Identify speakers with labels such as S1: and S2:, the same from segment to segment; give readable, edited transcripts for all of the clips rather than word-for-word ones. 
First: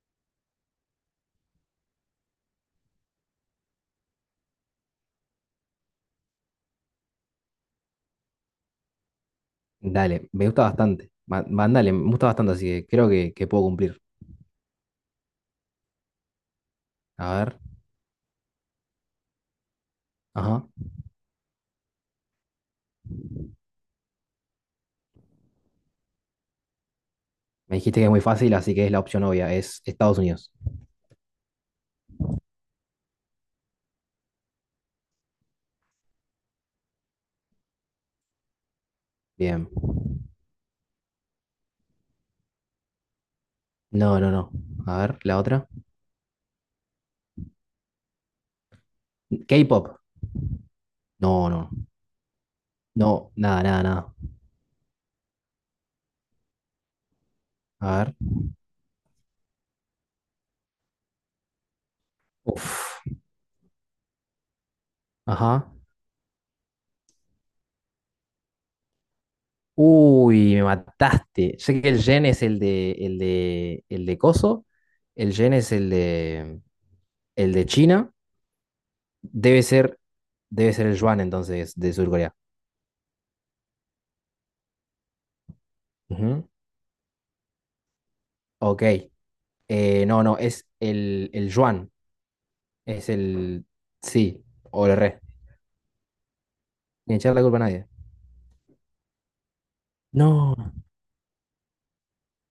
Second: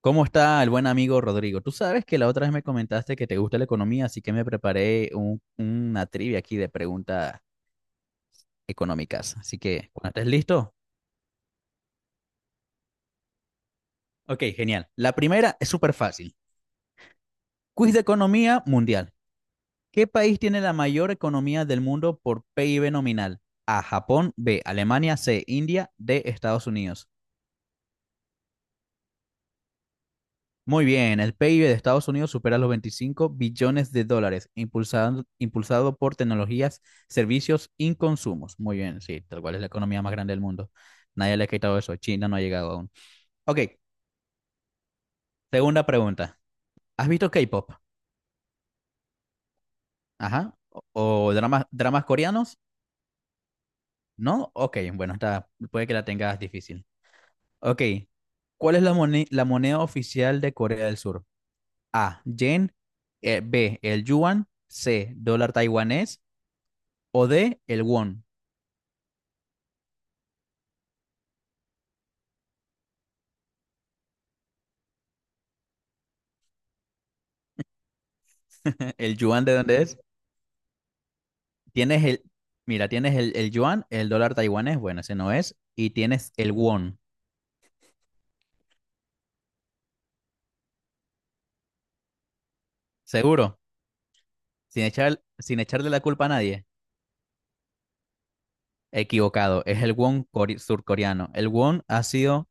S1: ¿Cómo está el buen amigo Rodrigo? Tú sabes que la otra vez me comentaste que te gusta la economía, así que me preparé una trivia aquí de preguntas económicas. Así que, cuando estés
S2: Dale, me gusta
S1: listo.
S2: bastante. Mandale, me gusta bastante, así que creo que puedo cumplir.
S1: Ok, genial. La primera es súper fácil.
S2: A ver,
S1: Quiz de economía mundial. ¿Qué país tiene
S2: ajá.
S1: la mayor economía del mundo por PIB nominal? A, Japón, B, Alemania, C, India, D, Estados Unidos.
S2: Me dijiste que es muy fácil, así que es la opción obvia, es Estados Unidos.
S1: Muy bien, el PIB de Estados Unidos supera los 25 billones de dólares, impulsado por tecnologías, servicios y consumos. Muy bien, sí, tal cual es la
S2: Bien.
S1: economía más grande del mundo. Nadie le ha quitado eso, China no ha llegado aún. Ok,
S2: No, no, no. A ver, la otra.
S1: segunda pregunta. ¿Has visto K-pop?
S2: K-pop.
S1: Ajá. ¿O, o
S2: No,
S1: dramas,
S2: no.
S1: dramas coreanos?
S2: No, nada, nada, nada.
S1: ¿No? Ok, bueno, puede que la tengas difícil. Ok,
S2: A ver.
S1: ¿cuál es la moneda oficial de Corea del Sur? A, yen,
S2: Uf.
S1: B, el yuan, C, dólar
S2: Ajá.
S1: taiwanés o D, el won.
S2: Uy, me mataste. Sé que el yen es el de Coso. El yen es el de China.
S1: ¿El yuan de
S2: Debe
S1: dónde es?
S2: ser, debe ser el yuan entonces de
S1: Tienes
S2: surcorea
S1: mira, tienes el yuan, el dólar taiwanés, bueno, ese no es. Y
S2: Corea.
S1: tienes
S2: Ujú.
S1: el won.
S2: Ok, no, no, es el yuan. Es
S1: Seguro,
S2: el sí o el re.
S1: sin echarle la culpa a nadie.
S2: Ni echar la culpa a nadie.
S1: Equivocado, es el
S2: No.
S1: surcoreano. El won ha sido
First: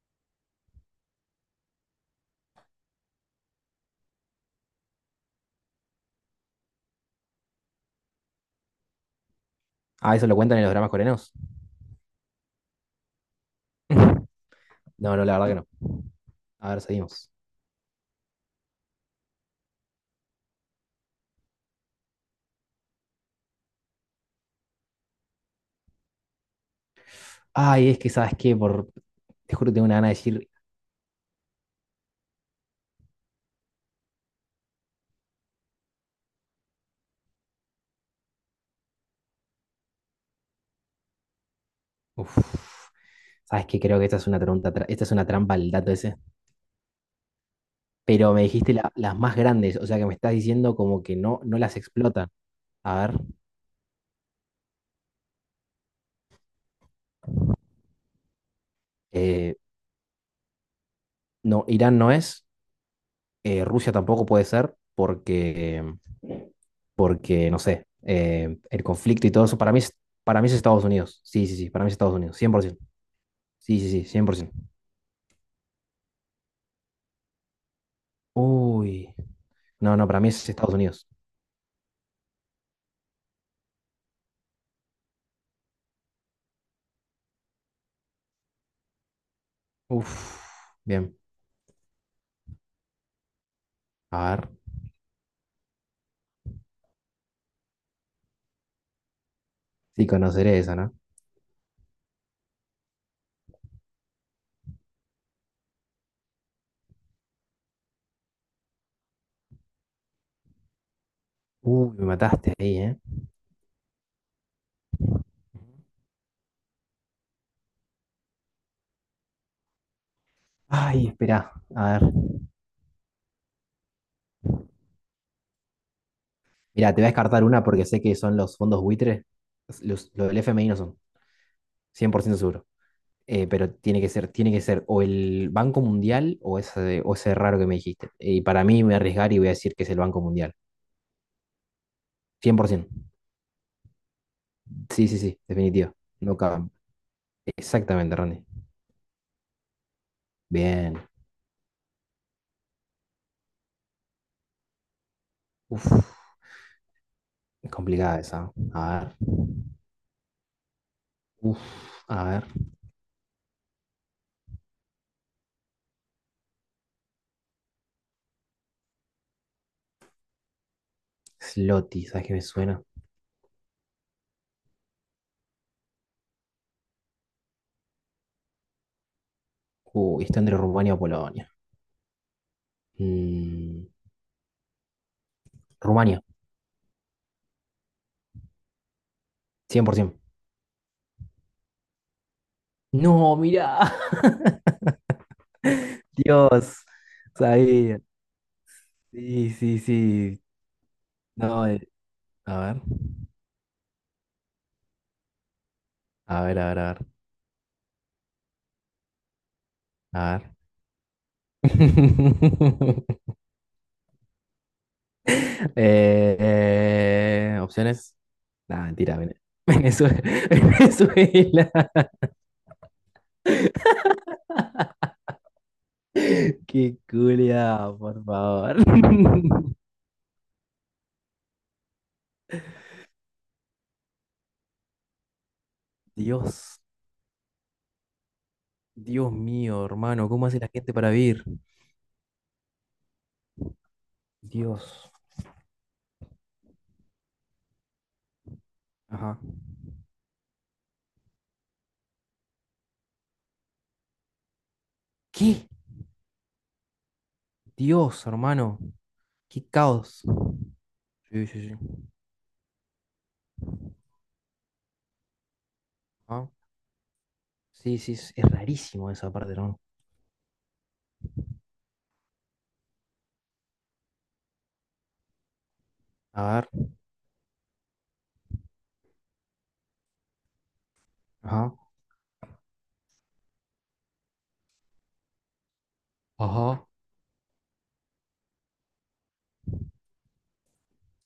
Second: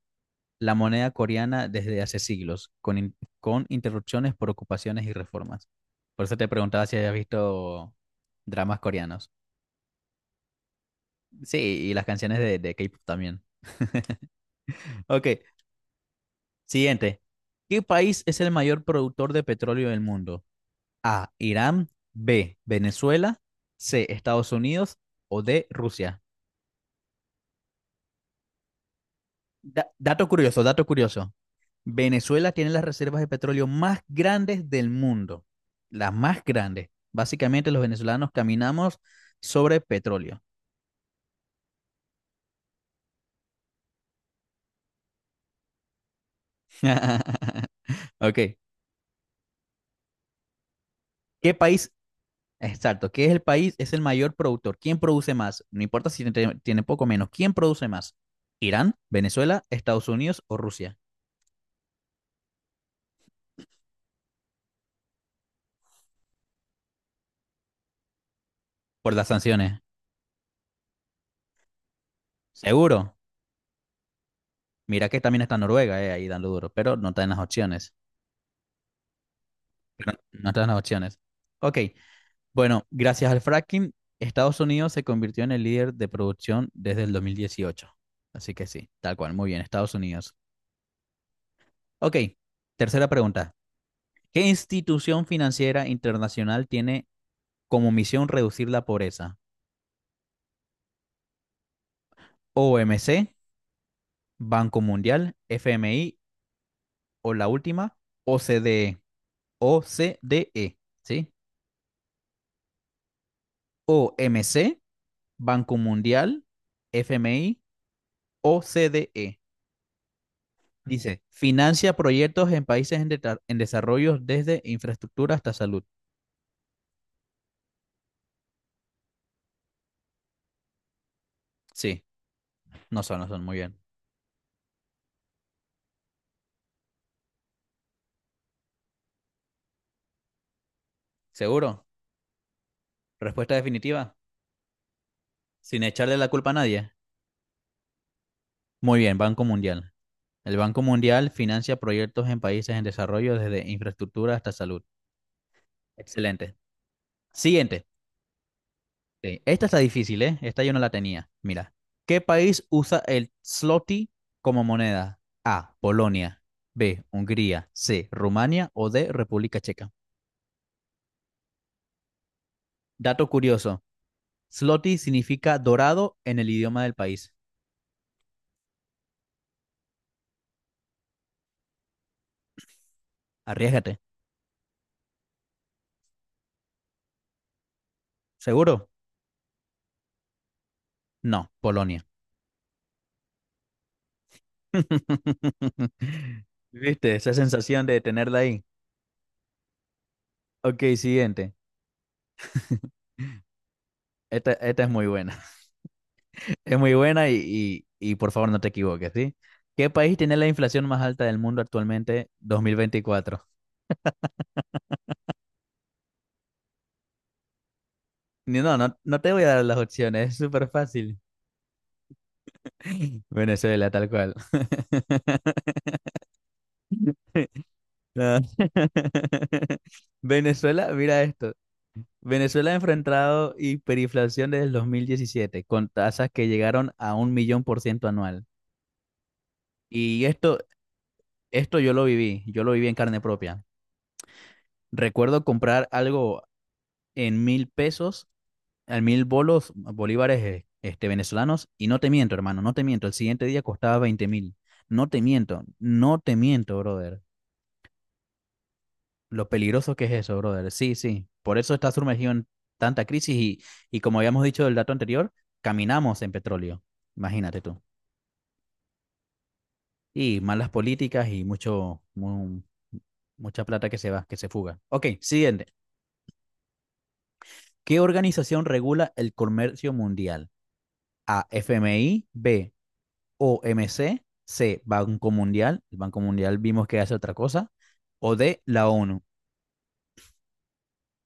S1: la moneda coreana desde hace siglos, con interrupciones por ocupaciones y reformas. Por eso te preguntaba si habías visto dramas coreanos.
S2: Ah, eso lo cuentan en los dramas coreanos.
S1: Sí, y las canciones de K-pop también.
S2: No, no,
S1: Ok,
S2: la verdad que no. A ver,
S1: siguiente.
S2: seguimos.
S1: ¿Qué país es el mayor productor de petróleo del mundo? A, Irán, B, Venezuela, C, Estados Unidos, o D, Rusia.
S2: Ay, es que, ¿sabes qué? Por… Te juro que tengo una gana de
S1: Dato
S2: decir.
S1: curioso, dato curioso. Venezuela tiene las reservas de petróleo más grandes del mundo. Las más grandes. Básicamente los venezolanos caminamos sobre petróleo.
S2: Uf, ¿sabes qué? Creo que esta es una trampa, esta es una trampa el dato ese. Pero me
S1: Ok.
S2: dijiste las más grandes, o sea que me estás diciendo como que no,
S1: ¿Qué
S2: no las
S1: país
S2: explotan. A
S1: Exacto.
S2: ver.
S1: ¿Qué es el país? Es el mayor productor. ¿Quién produce más? No importa si tiene poco o menos. ¿Quién produce más? ¿Irán,
S2: eh,
S1: Venezuela, Estados Unidos o Rusia?
S2: no, Irán no es. Rusia tampoco puede ser, porque. Porque, no sé, el
S1: Por las
S2: conflicto y todo eso, para mí,
S1: sanciones.
S2: para mí es Estados Unidos. Sí, sí, sí, para mí es Estados Unidos, 100%.
S1: Seguro.
S2: Sí, sí, sí, 100%.
S1: Mira que también está Noruega, ahí dando duro, pero no está en las opciones.
S2: Uy, no, no,
S1: Pero
S2: para mí es
S1: no está en
S2: Estados
S1: las
S2: Unidos.
S1: opciones. Ok. Bueno, gracias al fracking, Estados Unidos se convirtió en el líder de producción desde el 2018. Así que sí, tal cual. Muy bien, Estados Unidos.
S2: Uf, bien.
S1: Ok. Tercera pregunta.
S2: A
S1: ¿Qué
S2: ver,
S1: institución financiera internacional tiene como misión reducir la pobreza?
S2: sí, conoceré esa, ¿no?
S1: OMC, Banco Mundial, FMI o la última, OCDE. OCDE, ¿sí?
S2: Uy, me mataste ahí, ¿eh?
S1: OMC, Banco Mundial, FMI, OCDE.
S2: Ay,
S1: Dice,
S2: espera, a
S1: financia
S2: ver.
S1: proyectos en países en desarrollo, desde infraestructura hasta salud.
S2: Mira, te voy a descartar una porque sé que son los fondos buitres. Lo del FMI no son,
S1: Sí,
S2: 100% seguro.
S1: no son, muy
S2: Pero
S1: bien.
S2: tiene que ser o el Banco Mundial o ese raro que me dijiste. Y para mí me voy a arriesgar y voy a decir que es el Banco Mundial.
S1: ¿Seguro?
S2: 100%.
S1: Respuesta definitiva,
S2: Sí, sí, sí,
S1: sin
S2: definitivo.
S1: echarle la
S2: No
S1: culpa a
S2: cabe.
S1: nadie.
S2: Exactamente, Ronnie.
S1: Muy bien, Banco Mundial. El Banco
S2: Bien.
S1: Mundial financia proyectos en países en desarrollo, desde infraestructura hasta salud.
S2: Uf,
S1: Excelente.
S2: es
S1: Siguiente.
S2: complicada esa. A ver.
S1: Sí. Esta está difícil, ¿eh? Esta yo no la tenía. Mira.
S2: Uf,
S1: ¿Qué
S2: a ver.
S1: país usa el zloty como moneda? A, Polonia, B, Hungría, C, Rumania, o D, República Checa.
S2: Sloty, ¿sabes qué me suena?
S1: Dato curioso. Zloty significa dorado en el idioma del país.
S2: Uy, está entre Rumania o Polonia. Mm,
S1: Arriésgate.
S2: Rumania,
S1: ¿Seguro?
S2: 100%.
S1: No. Polonia.
S2: No, mirá. Dios.
S1: ¿Viste? Esa sensación de
S2: Sabía.
S1: tenerla ahí.
S2: Sí, sí, sí.
S1: Ok, siguiente.
S2: No, a ver.
S1: Esta es muy buena.
S2: A ver, a
S1: Es
S2: ver,
S1: muy
S2: a ver.
S1: buena y, por favor no te equivoques, ¿sí? ¿Qué país tiene
S2: A
S1: la
S2: ver.
S1: inflación más alta del mundo actualmente, 2024?
S2: Eh, opciones.
S1: No,
S2: Nada,
S1: no,
S2: mentira,
S1: no te voy a dar las
S2: Venezuela.
S1: opciones, es súper fácil.
S2: Venezuela.
S1: Venezuela, tal cual.
S2: Qué culia, por
S1: No.
S2: favor.
S1: Venezuela, mira esto. Venezuela ha enfrentado hiperinflación desde el 2017, con tasas que
S2: Dios,
S1: llegaron a 1.000.000% anual.
S2: Dios mío,
S1: Y
S2: hermano, ¿cómo hace
S1: esto,
S2: la gente para vivir?
S1: esto yo lo viví en carne propia.
S2: Dios.
S1: Recuerdo comprar algo en 1.000 pesos, en mil
S2: Ajá.
S1: bolos, bolívares venezolanos, y no te miento, hermano, no te miento, el siguiente día costaba 20.000. No te miento,
S2: ¿Qué?
S1: no te miento, brother.
S2: Dios, hermano.
S1: Lo
S2: Qué
S1: peligroso que es
S2: caos.
S1: eso, brother. Sí, sí.
S2: Sí,
S1: Por
S2: sí,
S1: eso
S2: sí.
S1: está sumergido en tanta crisis y como habíamos dicho del dato anterior, caminamos en
S2: Ajá.
S1: petróleo. Imagínate tú.
S2: Sí, sí, es rarísimo esa parte, hermano.
S1: Y malas políticas y mucha plata que se va, que se fuga. Ok, siguiente.
S2: A ver.
S1: ¿Qué organización regula el comercio mundial? A, F
S2: Ajá.
S1: M I B, O MC, C, Banco Mundial, el Banco Mundial
S2: Ajá.
S1: vimos que hace otra cosa, o D, la ONU.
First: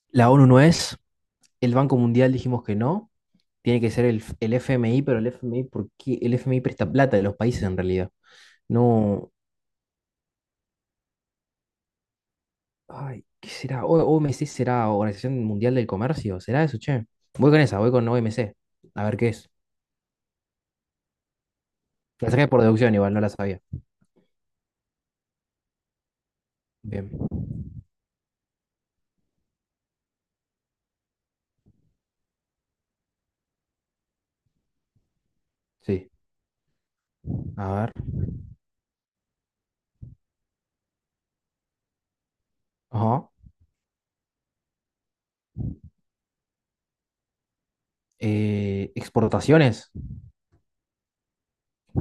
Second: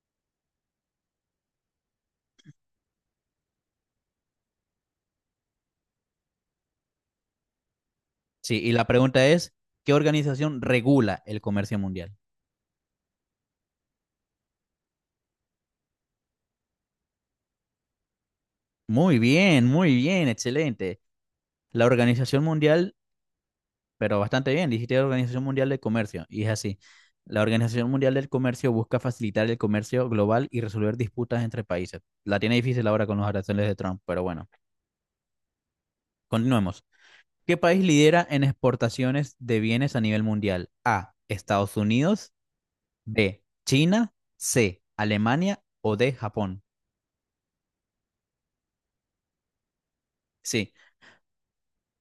S2: La ONU no es. El Banco Mundial dijimos que no. Tiene que ser el FMI, pero el FMI, ¿por qué? El FMI presta plata de los países en realidad.
S1: Sí, y la pregunta
S2: No,
S1: es, ¿qué organización regula el comercio mundial?
S2: ay, ¿qué será? OMC será Organización Mundial del Comercio, ¿será eso, che? Voy con esa, voy con OMC. A ver qué es.
S1: Muy bien, excelente. La
S2: La
S1: Organización
S2: saqué por deducción
S1: Mundial,
S2: igual, no la sabía.
S1: pero bastante bien, dijiste la Organización Mundial del Comercio, y es así.
S2: Bien.
S1: La Organización Mundial del Comercio busca facilitar el comercio global y resolver disputas entre países. La tiene difícil ahora con los aranceles de Trump, pero bueno,
S2: Sí.
S1: continuemos. ¿Qué
S2: A
S1: país
S2: ver.
S1: lidera en exportaciones de bienes a nivel mundial? A, Estados Unidos,
S2: Ajá.
S1: B, China, C, Alemania o D, Japón.
S2: Exportaciones.
S1: Sí.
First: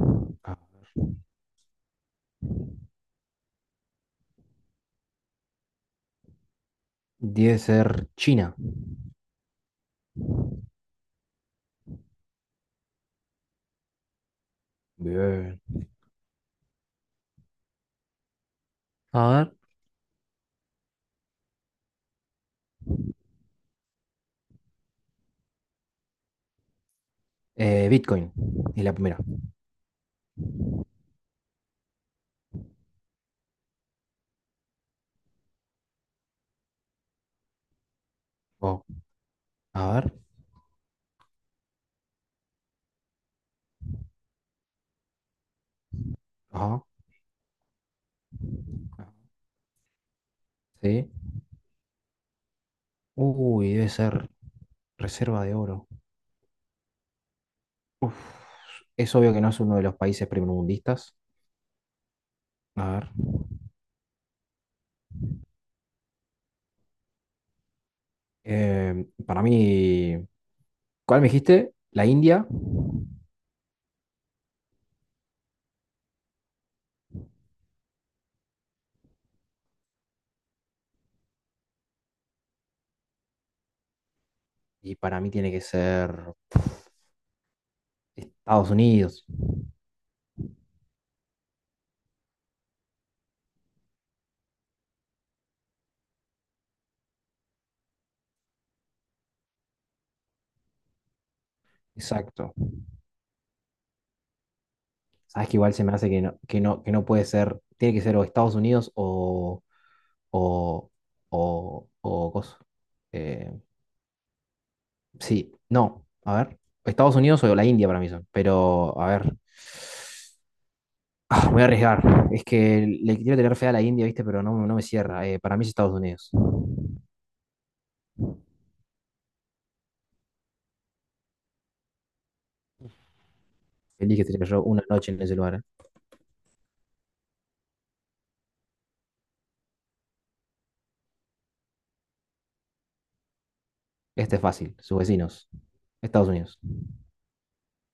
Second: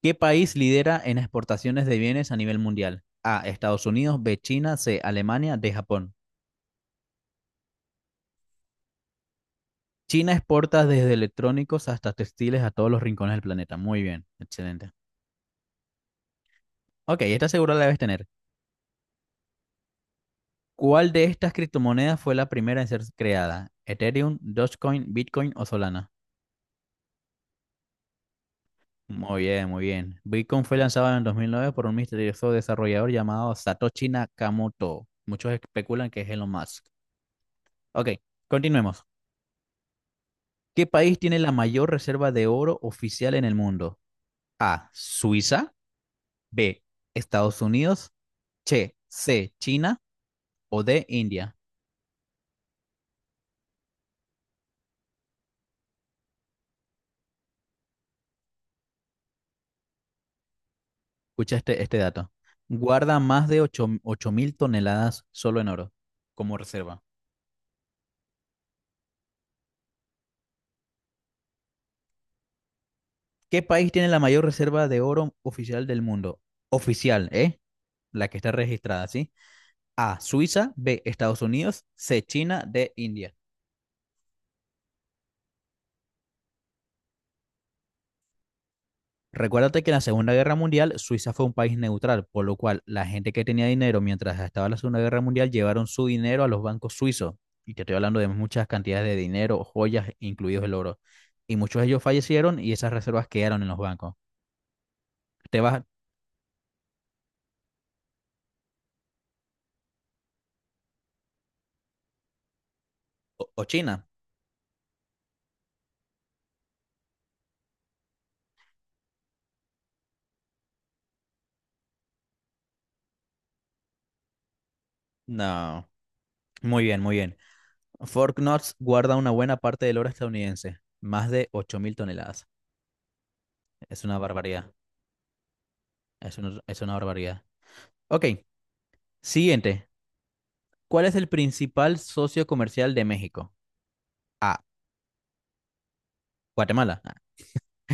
S1: ¿Qué país
S2: Ah,
S1: lidera en exportaciones de bienes a nivel mundial? A, Estados Unidos, B, China, C, Alemania, D, Japón.
S2: debe ser China.
S1: China exporta desde electrónicos hasta textiles a todos los rincones del planeta. Muy bien, excelente.
S2: Bien.
S1: Ok, esta segura la debes tener.
S2: A ver.
S1: ¿Cuál de estas criptomonedas fue la primera en ser creada? ¿Ethereum, Dogecoin, Bitcoin o Solana?
S2: Bitcoin. Es la primera.
S1: Muy bien, muy bien. Bitcoin fue lanzado en el 2009 por un misterioso desarrollador llamado Satoshi Nakamoto. Muchos especulan que es Elon Musk. Ok,
S2: Oh,
S1: continuemos.
S2: a ver.
S1: ¿Qué país tiene la mayor reserva de oro oficial en el mundo? A, Suiza,
S2: Ajá.
S1: B, Estados Unidos, che, C, China, o D,
S2: Sí.
S1: India.
S2: Uy, debe ser reserva de oro. Uf, es obvio que no es uno de los países primermundistas.
S1: Escucha este dato.
S2: A ver.
S1: Guarda más de 8.000 toneladas solo en oro como reserva.
S2: Para mí, ¿cuál me dijiste? La India.
S1: ¿Qué país tiene la mayor reserva de oro oficial del mundo? Oficial, ¿eh? La que está registrada, ¿sí? A, Suiza, B, Estados Unidos, C, China, D, India.
S2: Y para mí tiene que ser Estados Unidos.
S1: Recuérdate que en la Segunda Guerra Mundial Suiza fue un país neutral, por lo cual la gente que tenía dinero mientras estaba la Segunda Guerra Mundial llevaron su dinero a los bancos suizos. Y te estoy hablando de muchas cantidades de dinero, joyas, incluidos el oro. Y muchos de ellos
S2: Exacto.
S1: fallecieron y esas reservas quedaron en los bancos.
S2: Sabes que
S1: ¿Te
S2: igual
S1: vas
S2: se me hace que no, que no, que no puede ser, tiene que ser o Estados Unidos o, o cosa. Eh,
S1: o China?
S2: sí, no. A ver. Estados Unidos o la India para mí son. Pero, a ver. Ah, me voy a arriesgar. Es que le quiero tener fe a la India, ¿viste? Pero no, no me cierra. Para mí es
S1: No.
S2: Estados Unidos.
S1: Muy bien, muy bien. Knox guarda una buena parte del oro estadounidense, más de 8.000 toneladas. Es
S2: Feliz
S1: una
S2: que tener yo
S1: barbaridad,
S2: una noche en ese lugar.
S1: es es una barbaridad. Ok, siguiente. ¿Cuál es el principal socio comercial de México?
S2: Este es
S1: A,
S2: fácil, sus vecinos, Estados Unidos.
S1: Guatemala.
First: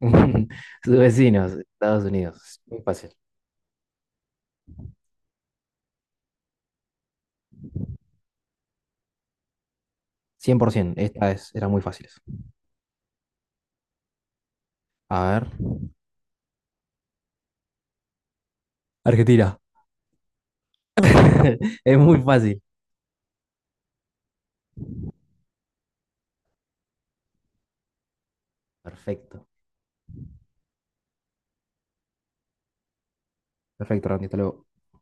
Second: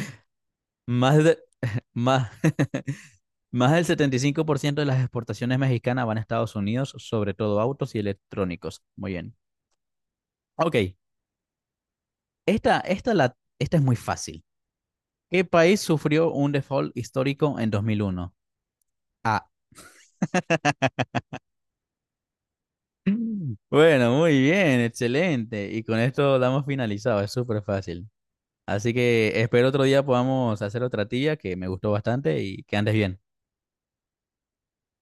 S2: Sus
S1: Más, de-
S2: vecinos, Estados
S1: más,
S2: Unidos. Muy fácil.
S1: más del 75% de las exportaciones mexicanas van a Estados Unidos, sobre todo autos y electrónicos. Muy bien. Ok,
S2: 100%, era muy fácil.
S1: esta es muy fácil.
S2: A
S1: ¿Qué
S2: ver.
S1: país sufrió un default histórico en 2001? A.
S2: Argentina. Es muy fácil.
S1: Bueno, muy bien, excelente. Y con esto damos finalizado, es súper fácil. Así que
S2: Perfecto.
S1: espero otro día podamos hacer otra tía que me gustó bastante y que andes bien.
S2: Perfecto, Randy, hasta luego.